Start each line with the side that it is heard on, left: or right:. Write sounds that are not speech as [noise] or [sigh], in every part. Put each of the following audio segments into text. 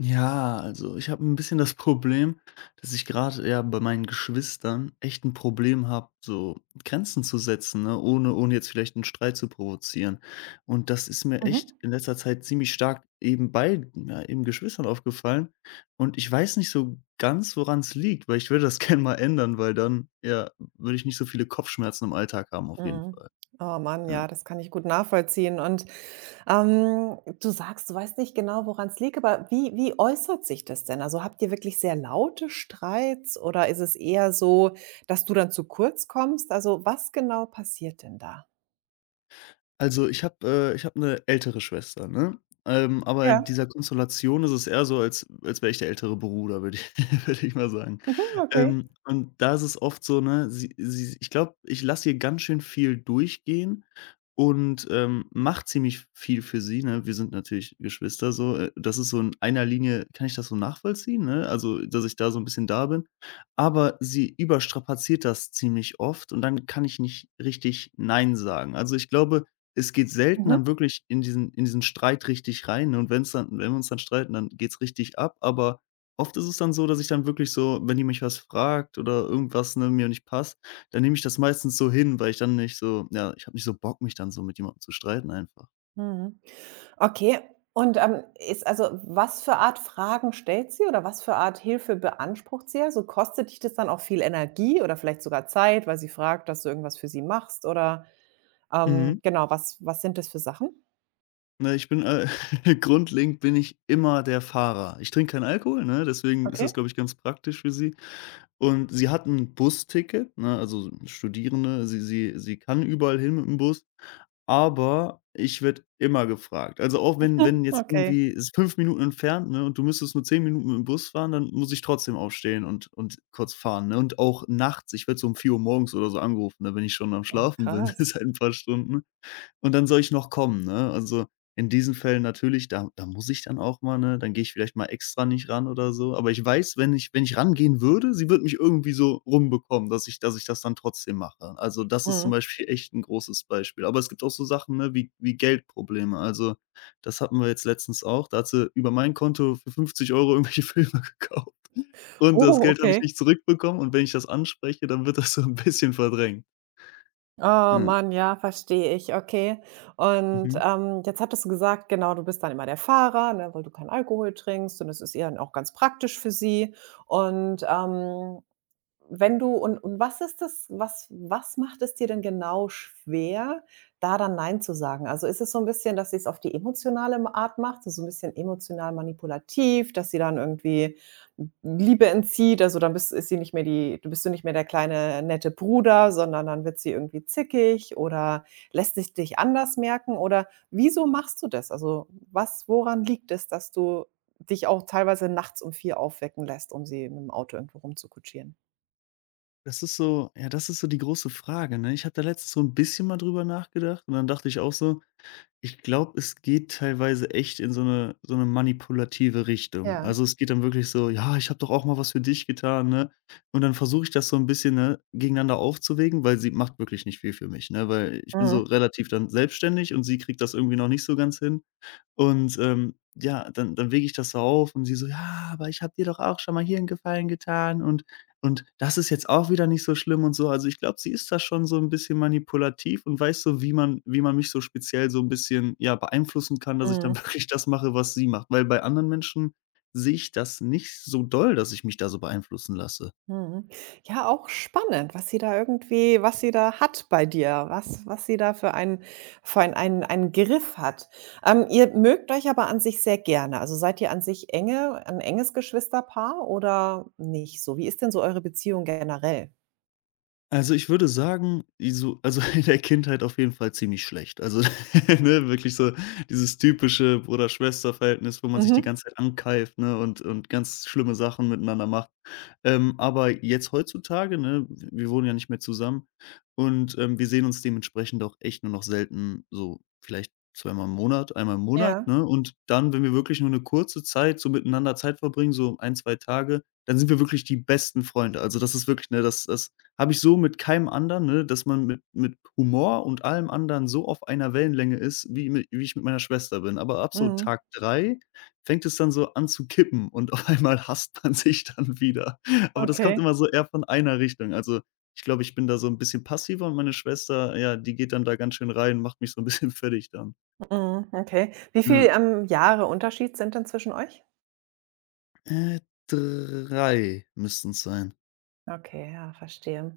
left: Ja, also ich habe ein bisschen das Problem, dass ich gerade ja, bei meinen Geschwistern echt ein Problem habe, so Grenzen zu setzen, ne, ohne jetzt vielleicht einen Streit zu provozieren. Und das ist mir echt
right: Mhm.
left: in letzter Zeit ziemlich stark eben bei ja, eben Geschwistern aufgefallen. Und ich weiß nicht so ganz, woran es liegt, weil ich würde das [laughs] gerne mal ändern, weil dann, ja, würde ich nicht so viele Kopfschmerzen im Alltag haben auf jeden
right: Mhm.
left: Fall.
right: Oh Mann,
left: Ja.
right: ja, das kann ich gut nachvollziehen. Und du sagst, du weißt nicht genau, woran es liegt, aber wie äußert sich das denn? Also habt ihr wirklich sehr laute Streits oder ist es eher so, dass du dann zu kurz kommst? Also was genau passiert denn da?
left: Also, ich habe eine ältere Schwester, ne? Aber
right: Ja,
left: in dieser Konstellation ist es eher so, als wäre ich der ältere Bruder, würde ich [laughs] würde ich mal sagen.
right: mhm, okay.
left: Und da ist es oft so, ne, sie ich glaube, ich lasse ihr ganz schön viel durchgehen und, mache ziemlich viel für sie, ne? Wir sind natürlich Geschwister so. Das ist so in einer Linie kann ich das so nachvollziehen, ne? Also, dass ich da so ein bisschen da bin. Aber sie überstrapaziert das ziemlich oft und dann kann ich nicht richtig nein sagen. Also, ich glaube, es geht selten
right: Mhm.
left: dann wirklich in diesen Streit richtig rein, ne? Und wenn wir uns dann streiten, dann geht's richtig ab. Aber oft ist es dann so, dass ich dann wirklich so wenn die mich was fragt oder irgendwas, ne, mir nicht passt, dann nehme ich das meistens so hin, weil ich dann nicht so ja, ich habe nicht so Bock, mich dann so mit jemandem zu streiten einfach.
right: Mhm. Okay. Und, ist also was für Art Fragen stellt sie oder was für Art Hilfe beansprucht sie? Also, kostet dich das dann auch viel Energie oder vielleicht sogar Zeit, weil sie fragt, dass du irgendwas für sie machst, oder
left: Mhm.
right: genau, was sind das für Sachen?
left: Ne, [laughs] grundlegend bin ich immer der Fahrer. Ich trinke keinen Alkohol, ne, deswegen ist
right: Okay,
left: das, glaube ich, ganz praktisch für sie. Und sie hat ein Busticket, ne, also Studierende, sie kann überall hin mit dem Bus. Aber ich werde immer gefragt. Also, auch wenn jetzt
right: okay.
left: irgendwie es ist 5 Minuten entfernt, ne, und du müsstest nur 10 Minuten mit dem Bus fahren, dann muss ich trotzdem aufstehen und kurz fahren, ne? Und auch nachts, ich werde so um 4 Uhr morgens oder so angerufen, ne, wenn ich schon am
right: Oh,
left: Schlafen bin, [laughs]
right: krass.
left: seit ein paar Stunden. Und dann soll ich noch kommen, ne? Also, in diesen Fällen natürlich, da muss ich dann auch mal, ne? Dann gehe ich vielleicht mal extra nicht ran oder so. Aber ich weiß, wenn ich wenn ich rangehen würde, sie wird mich irgendwie so rumbekommen, dass ich das dann trotzdem mache. Also, das ist zum
right: Mhm.
left: Beispiel [laughs] echt ein großes Beispiel. Aber es gibt auch so Sachen, ne, wie Geldprobleme. Also, das hatten wir jetzt letztens auch. Da hat sie über mein Konto für 50 € irgendwelche Filme [laughs] gekauft und das
right: Oh,
left: Geld habe ich
right: okay.
left: nicht zurückbekommen und wenn ich das anspreche, dann wird das so ein bisschen verdrängt.
right: Oh
left: Ja.
right: Mann, ja, verstehe ich, okay. Und,
left: Mhm.
right: jetzt hattest du gesagt, genau, du bist dann immer der Fahrer, ne, weil du keinen Alkohol trinkst und das ist ihr dann auch ganz praktisch für sie. Und, Wenn du und was ist das Was macht es dir denn genau schwer, da dann „Nein" zu sagen? Also, ist es so ein bisschen, dass sie es auf die emotionale m Art macht, so ein bisschen emotional manipulativ, dass sie dann irgendwie Liebe entzieht? Also, dann bist ist sie nicht mehr die du bist du nicht mehr der kleine nette Bruder, sondern dann wird sie irgendwie zickig oder lässt sich dich anders merken oder wieso machst du das? Also, was woran liegt es, dass du dich auch teilweise nachts um 4 aufwecken lässt, um sie mit'm Auto irgendwo rumzukutschieren?
left: Das ist so ja, das ist so die große Frage, ne? Ich habe da letztens so ein bisschen mal drüber nachgedacht und dann dachte ich auch so: „Ich glaube, es geht teilweise echt in so eine manipulative Richtung.“
right: Ja.
left: Also, es geht dann wirklich so: „Ja, ich habe doch auch mal was für dich getan“, ne? Und dann versuche ich das so ein bisschen, ne, gegeneinander aufzuwägen, weil sie macht wirklich nicht viel für mich, ne? Weil ich bin so
right: Mhm,
left: relativ dann selbstständig und sie kriegt das irgendwie noch nicht so ganz hin. Und, ja, dann wege ich das so auf und sie so: „Ja, aber ich habe dir doch auch schon mal hier einen Gefallen getan und das ist jetzt auch wieder nicht so schlimm“ und so. Also, ich glaube, sie ist da schon so ein bisschen manipulativ und weiß so, wie man mich so speziell so ein bisschen, ja, beeinflussen kann, dass ich
right: mhm,
left: dann [laughs] wirklich das mache, was sie macht. Weil bei anderen Menschen sehe ich das nicht so doll, dass ich mich da so beeinflussen lasse.
right: mhm. Ja, auch spannend, was sie da hat bei dir, was sie da für einen Griff hat. Ihr mögt euch aber an sich sehr gerne. Also, seid ihr an sich enge ein enges Geschwisterpaar oder nicht so? Wie ist denn so eure Beziehung generell?
left: Also, ich würde sagen, [laughs] in der Kindheit auf jeden Fall ziemlich schlecht. Also, [laughs] ne, wirklich so dieses typische Bruder-Schwester-Verhältnis, wo man sich die
right: Mhm.
left: ganze Zeit ankeift, ne, und ganz schlimme Sachen miteinander macht. Aber jetzt heutzutage, ne, wir wohnen ja nicht mehr zusammen und, wir sehen uns dementsprechend auch echt nur noch selten, so vielleicht zweimal im Monat, einmal im Monat,
right: Ja.
left: ne? Und dann, wenn wir wirklich nur eine kurze Zeit so miteinander Zeit verbringen, so ein 2 Tage, dann sind wir wirklich die besten Freunde. Also, das ist wirklich, ne, das habe ich so mit keinem anderen, ne, dass man mit Humor und allem anderen so auf einer Wellenlänge ist, wie ich mit meiner Schwester bin. Aber ab so
right: Mhm.
left: Tag 3 fängt es dann so an zu kippen und [laughs] auf einmal hasst man sich dann wieder. Aber das kommt
right: Okay.
left: immer so eher von einer Richtung. Also, ich glaube, ich bin da so ein bisschen passiver und meine Schwester, ja, die geht dann da ganz schön rein, macht mich so ein bisschen [laughs] fertig dann.
right: Mhm, okay. Wie viel,
left: Ja.
right: ähm, Jahre Unterschied sind denn zwischen euch?
left: Äh, 3 müssten's sein.
right: Okay, ja, verstehe.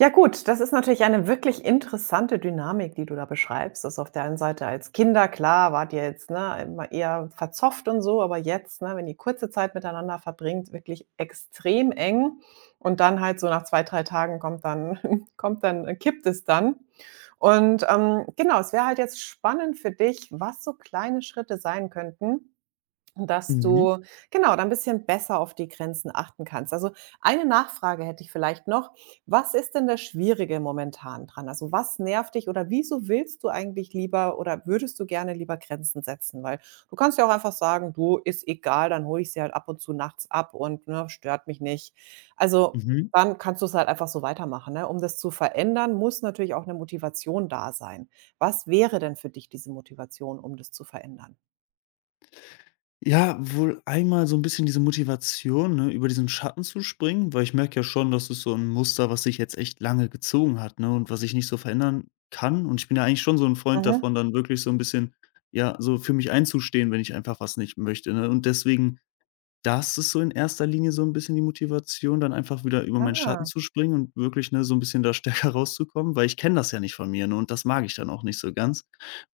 right: Ja gut, das ist natürlich eine wirklich interessante Dynamik, die du da beschreibst. Also auf der einen Seite als Kinder, klar, wart ihr jetzt, ne, immer eher verzofft und so, aber jetzt, ne, wenn ihr kurze Zeit miteinander verbringt, wirklich extrem eng. Und dann halt so nach zwei, drei Tagen kommt dann, [laughs] kommt dann, kippt es dann. Und genau, es wäre halt jetzt spannend für dich, was so kleine Schritte sein könnten, dass
left: Mhm,
right: du genau, da ein bisschen besser auf die Grenzen achten kannst. Also, eine Nachfrage hätte ich vielleicht noch. Was ist denn das Schwierige momentan dran? Also, was nervt dich oder wieso willst du eigentlich lieber oder würdest du gerne lieber Grenzen setzen? Weil du kannst ja auch einfach sagen: „Du, ist egal, dann hole ich sie halt ab und zu nachts ab und, ne, stört mich nicht." Also,
left: mhm.
right: dann kannst du es halt einfach so weitermachen, ne? Um das zu verändern, muss natürlich auch eine Motivation da sein. Was wäre denn für dich diese Motivation, um das zu verändern?
left: Ja, wohl einmal so ein bisschen diese Motivation, ne, über diesen Schatten zu springen, weil ich merke ja schon, das ist so ein Muster, was sich jetzt echt lange gezogen hat, ne, und was ich nicht so verändern kann. Und ich bin ja eigentlich schon so ein Freund
right: Mhm.
left: davon, dann wirklich so ein bisschen ja, so für mich einzustehen, wenn ich einfach was nicht möchte, ne? Und deswegen das ist so in erster Linie so 'n bisschen die Motivation, dann einfach wieder über meinen Schatten
right: Ah.
left: zu springen und wirklich, ne, so 'n bisschen da [laughs] stärker rauszukommen, weil ich kenne das ja nicht von mir, ne, und das mag ich dann auch nicht so ganz.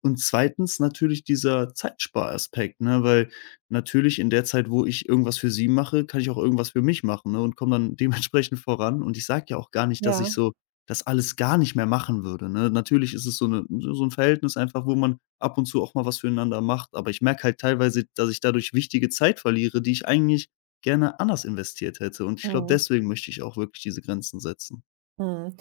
left: Und zweitens natürlich dieser Zeitsparaspekt, ne, weil natürlich in der Zeit, wo ich irgendwas für sie mache, kann ich auch irgendwas für mich machen, ne, und komme dann [laughs] dementsprechend voran. Und ich sage ja auch gar nicht, dass ich
right: Ja,
left: so das alles gar nicht mehr machen würde, ne? Natürlich ist es so 'ne so 'n Verhältnis einfach, wo man ab und zu auch mal was füreinander macht, aber ich merke halt teilweise, dass ich dadurch wichtige Zeit verliere, die ich eigentlich gerne anders investiert hätte und ich glaube,
right: mhm,
left: deswegen möchte ich auch wirklich diese Grenzen setzen.
right: mhm.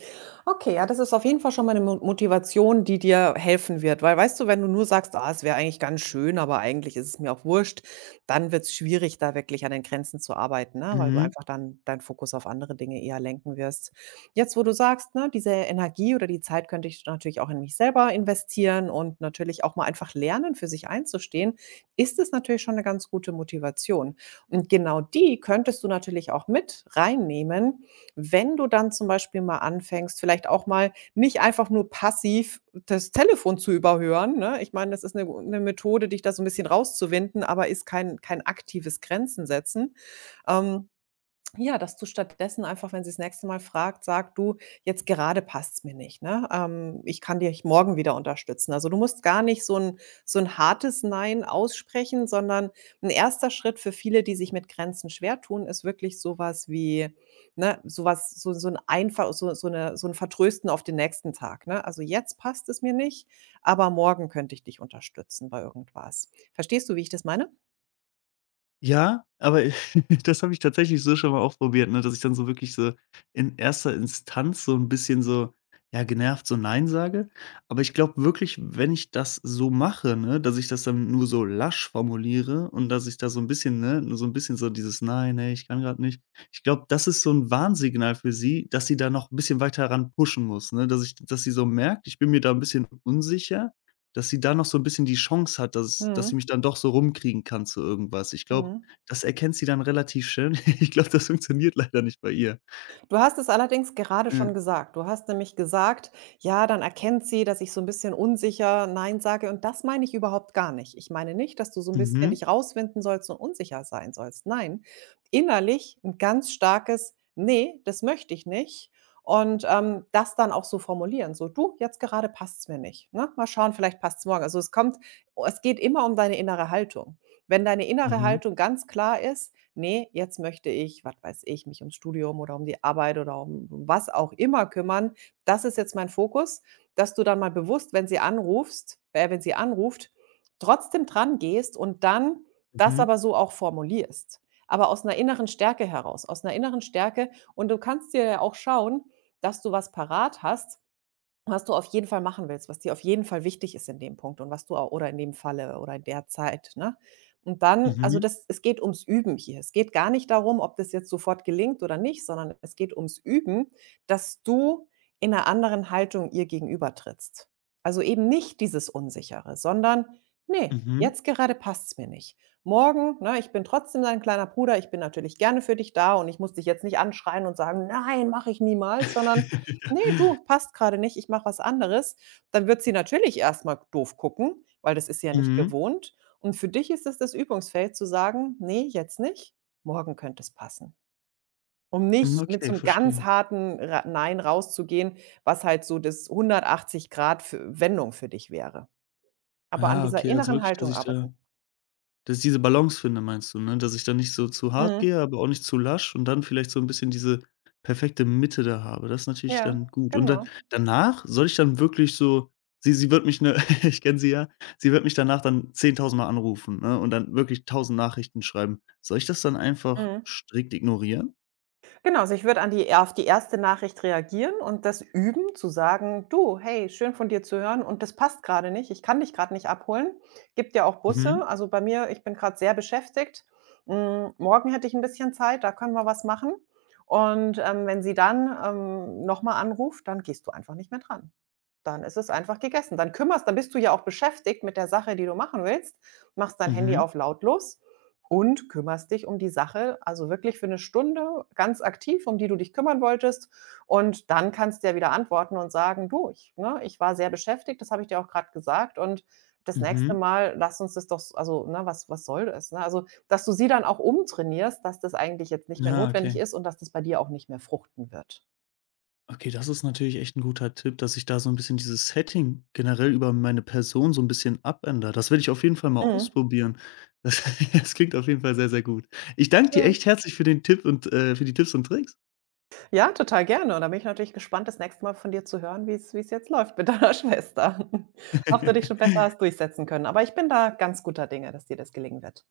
right: Okay, ja, das ist auf jeden Fall schon mal eine Mo Motivation, die dir helfen wird, weil weißt du, wenn du nur sagst: „Ah, es wäre eigentlich ganz schön, aber eigentlich ist es mir auch wurscht", dann wird es schwierig, da wirklich an den Grenzen zu arbeiten, ne, weil du einfach dann deinen Fokus auf andere Dinge eher lenken wirst. Jetzt, wo du sagst, ne, diese Energie oder die Zeit könnte ich natürlich auch in mich selber investieren und natürlich auch mal einfach lernen, für sich einzustehen, ist es natürlich schon eine ganz gute Motivation. Und genau die könntest du natürlich auch mit reinnehmen. Wenn du dann zum Beispiel mal anfängst, vielleicht auch mal nicht einfach nur passiv das Telefon zu überhören, ne? Ich meine, das ist eine 'ne Methode, dich da so ein bisschen rauszuwinden, aber ist kein aktives Grenzen setzen. Ähm ja, dass du stattdessen einfach, wenn sie sie's nächste Mal fragt, sag: „Du, jetzt gerade passt's mir nicht, ne? Ich kann dich morgen wieder unterstützen." Also, du musst gar nicht so ein hartes Nein aussprechen, sondern ein erster Schritt für viele, die sich mit Grenzen schwer tun, ist wirklich sowas wie, ne, sowas so so ein einfach so so eine so ein Vertrösten auf den nächsten Tag, ne? Also: „Jetzt passt es mir nicht, aber morgen könnte ich dich unterstützen bei irgendwas." Verstehst du, wie ich das meine?
left: Ja, aber [laughs] das habe ich tatsächlich so schon mal auch probiert, ne, dass ich dann so wirklich so in erster Instanz so ein bisschen so, ja, genervt so „Nein“ sage. Aber ich glaube wirklich, wenn ich das so mache, ne, dass ich das dann nur so lasch formuliere und dass ich da so ein bisschen ne, nur so ein bisschen so dieses „Nein, ne, ich kann gerade nicht.“ Ich glaube, das ist so ein Warnsignal für sie, dass sie da noch ein bisschen weiter ran pushen muss, ne, dass sie so merkt, ich bin mir da ein bisschen unsicher, dass sie da noch so ein bisschen die Chance hat, dass
right: Mhm.
left: sie mich dann doch so rumkriegen kann zu irgendwas. Ich glaube,
right: Mhm.
left: das erkennt sie dann relativ schnell. [laughs] Ich glaube, das funktioniert leider nicht bei ihr.
right: Du hast es allerdings gerade
left: Äh,
right: schon gesagt. Du hast nämlich gesagt: „Ja, dann erkennt sie, dass ich so ein bisschen unsicher nein sage." Und das meine ich überhaupt gar nicht. Ich meine nicht, dass du so ein bisschen
left: mhm,
right: dich rauswinden sollst und unsicher sein sollst. Nein, innerlich ein ganz starkes: nee, das möchte ich nicht." Und, das dann auch so formulieren, so: „Du, jetzt gerade passt's mir nicht, ne? Mal schauen, vielleicht passt es morgen." Also, es geht immer um deine innere Haltung. Wenn deine innere
left: mhm,
right: Haltung ganz klar ist: Nee, jetzt möchte ich, was weiß ich, mich ums Studium oder um die Arbeit oder um was auch immer kümmern. Das ist jetzt mein Fokus, dass du dann mal bewusst, wenn sie anruft, trotzdem dran gehst und dann das
left: mhm,
right: aber so auch formulierst. Aber aus einer inneren Stärke heraus, aus einer inneren Stärke, und du kannst dir ja auch schauen, dass du was parat hast, was du auf jeden Fall machen willst, was dir auf jeden Fall wichtig ist in dem Punkt und was du au oder in dem Falle oder in der Zeit, ne? Und dann
left: mhm,
right: also,
left: mhm.
right: das es geht ums Üben hier. Es geht gar nicht darum, ob das jetzt sofort gelingt oder nicht, sondern es geht ums Üben, dass du in einer anderen Haltung ihr gegenüber trittst. Also, eben nicht dieses Unsichere, sondern: nee, jetzt gerade passt's mir nicht. Morgen, ne, ich bin trotzdem dein kleiner Bruder, ich bin natürlich gerne für dich da und ich muss dich jetzt nicht anschreien und sagen: 'Nein, mache ich niemals'", sondern: ne,
left: [laughs]
right: du, passt gerade nicht, ich mache was anderes. Dann wird sie natürlich erst mal doof gucken, weil das ist sie ja nicht
left: Mhm.
right: gewohnt. Und für dich ist es das Übungsfeld zu sagen: „Ne, jetzt nicht, morgen könnte es passen." Um
left: Mhm,
right: nicht mit so
left: okay,
right: 'nem ganz
left: verstehe.
right: harten Ra Nein rauszugehen, was halt so das 180 Grad für Wendung für dich wäre. Aber an
left: Ah,
right: dieser
left: okay, also
right: inneren
left: wirklich,
right: Haltung arbeiten.
left: dass ich diese Balance finde, meinst du, ne? Dass ich da nicht so zu hart
right: Mhm.
left: gehe, aber auch nicht zu lasch und dann vielleicht so 'n bisschen diese perfekte Mitte da habe. Das ist natürlich
right: Ja,
left: dann gut. Und dann
right: genau.
left: danach soll ich dann wirklich so sie wird mich, ne [laughs] ich kenne sie ja, sie wird mich danach dann 10.000 Mal anrufen, ne, und dann wirklich tausend Nachrichten schreiben. Soll ich das dann einfach
right: Mhm.
left: strikt ignorieren?
right: Genau, also ich würde an die auf die erste Nachricht reagieren und das üben, zu sagen: „Du, hey, schön von dir zu hören, und das passt gerade nicht. Ich kann dich gerade nicht abholen." Gibt ja auch Busse.
left: Mhm.
right: Also, bei mir ich bin gerade sehr beschäftigt. Hm, morgen hätte ich ein bisschen Zeit, da können wir was machen. Und, wenn sie dann, noch mal anruft, dann gehst du einfach nicht mehr dran. Dann ist es einfach gegessen. Dann bist du ja auch beschäftigt mit der Sache, die du machen willst, machst dein Handy
left: Mhm.
right: auf lautlos und kümmerst dich um die Sache, also wirklich für eine Stunde ganz aktiv, um die du dich kümmern wolltest. Und dann kannst du ja wieder antworten und sagen: „Du, ich war sehr beschäftigt, das habe ich dir auch gerade gesagt, und das nächste
left: Mhm.
right: Mal lass uns das doch s also, ne, was soll das?" Ne? Also, dass du sie dann auch umtrainierst, dass das eigentlich jetzt nicht mehr
left: Ah,
right: notwendig
left: okay.
right: ist und dass das bei dir auch nicht mehr fruchten wird.
left: Okay, das ist natürlich echt ein guter Tipp, dass ich da so ein bisschen dieses Setting generell über meine Person so ein bisschen abändere. Das werde ich auf jeden Fall mal
right: Mhm.
left: ausprobieren. Das [laughs] das klingt auf jeden Fall sehr, sehr gut. Ich danke dir
right: Ja.
left: echt herzlich für den Tipp und, für die Tipps und Tricks.
right: Ja, total gerne. Und da bin ich natürlich gespannt, das nächste Mal von dir zu hören, wie es jetzt läuft mit deiner [laughs] Schwester. Ob du dich schon
left: [laughs]
right: besser hast durchsetzen können. Aber ich bin da ganz guter Dinge, dass dir das gelingen wird.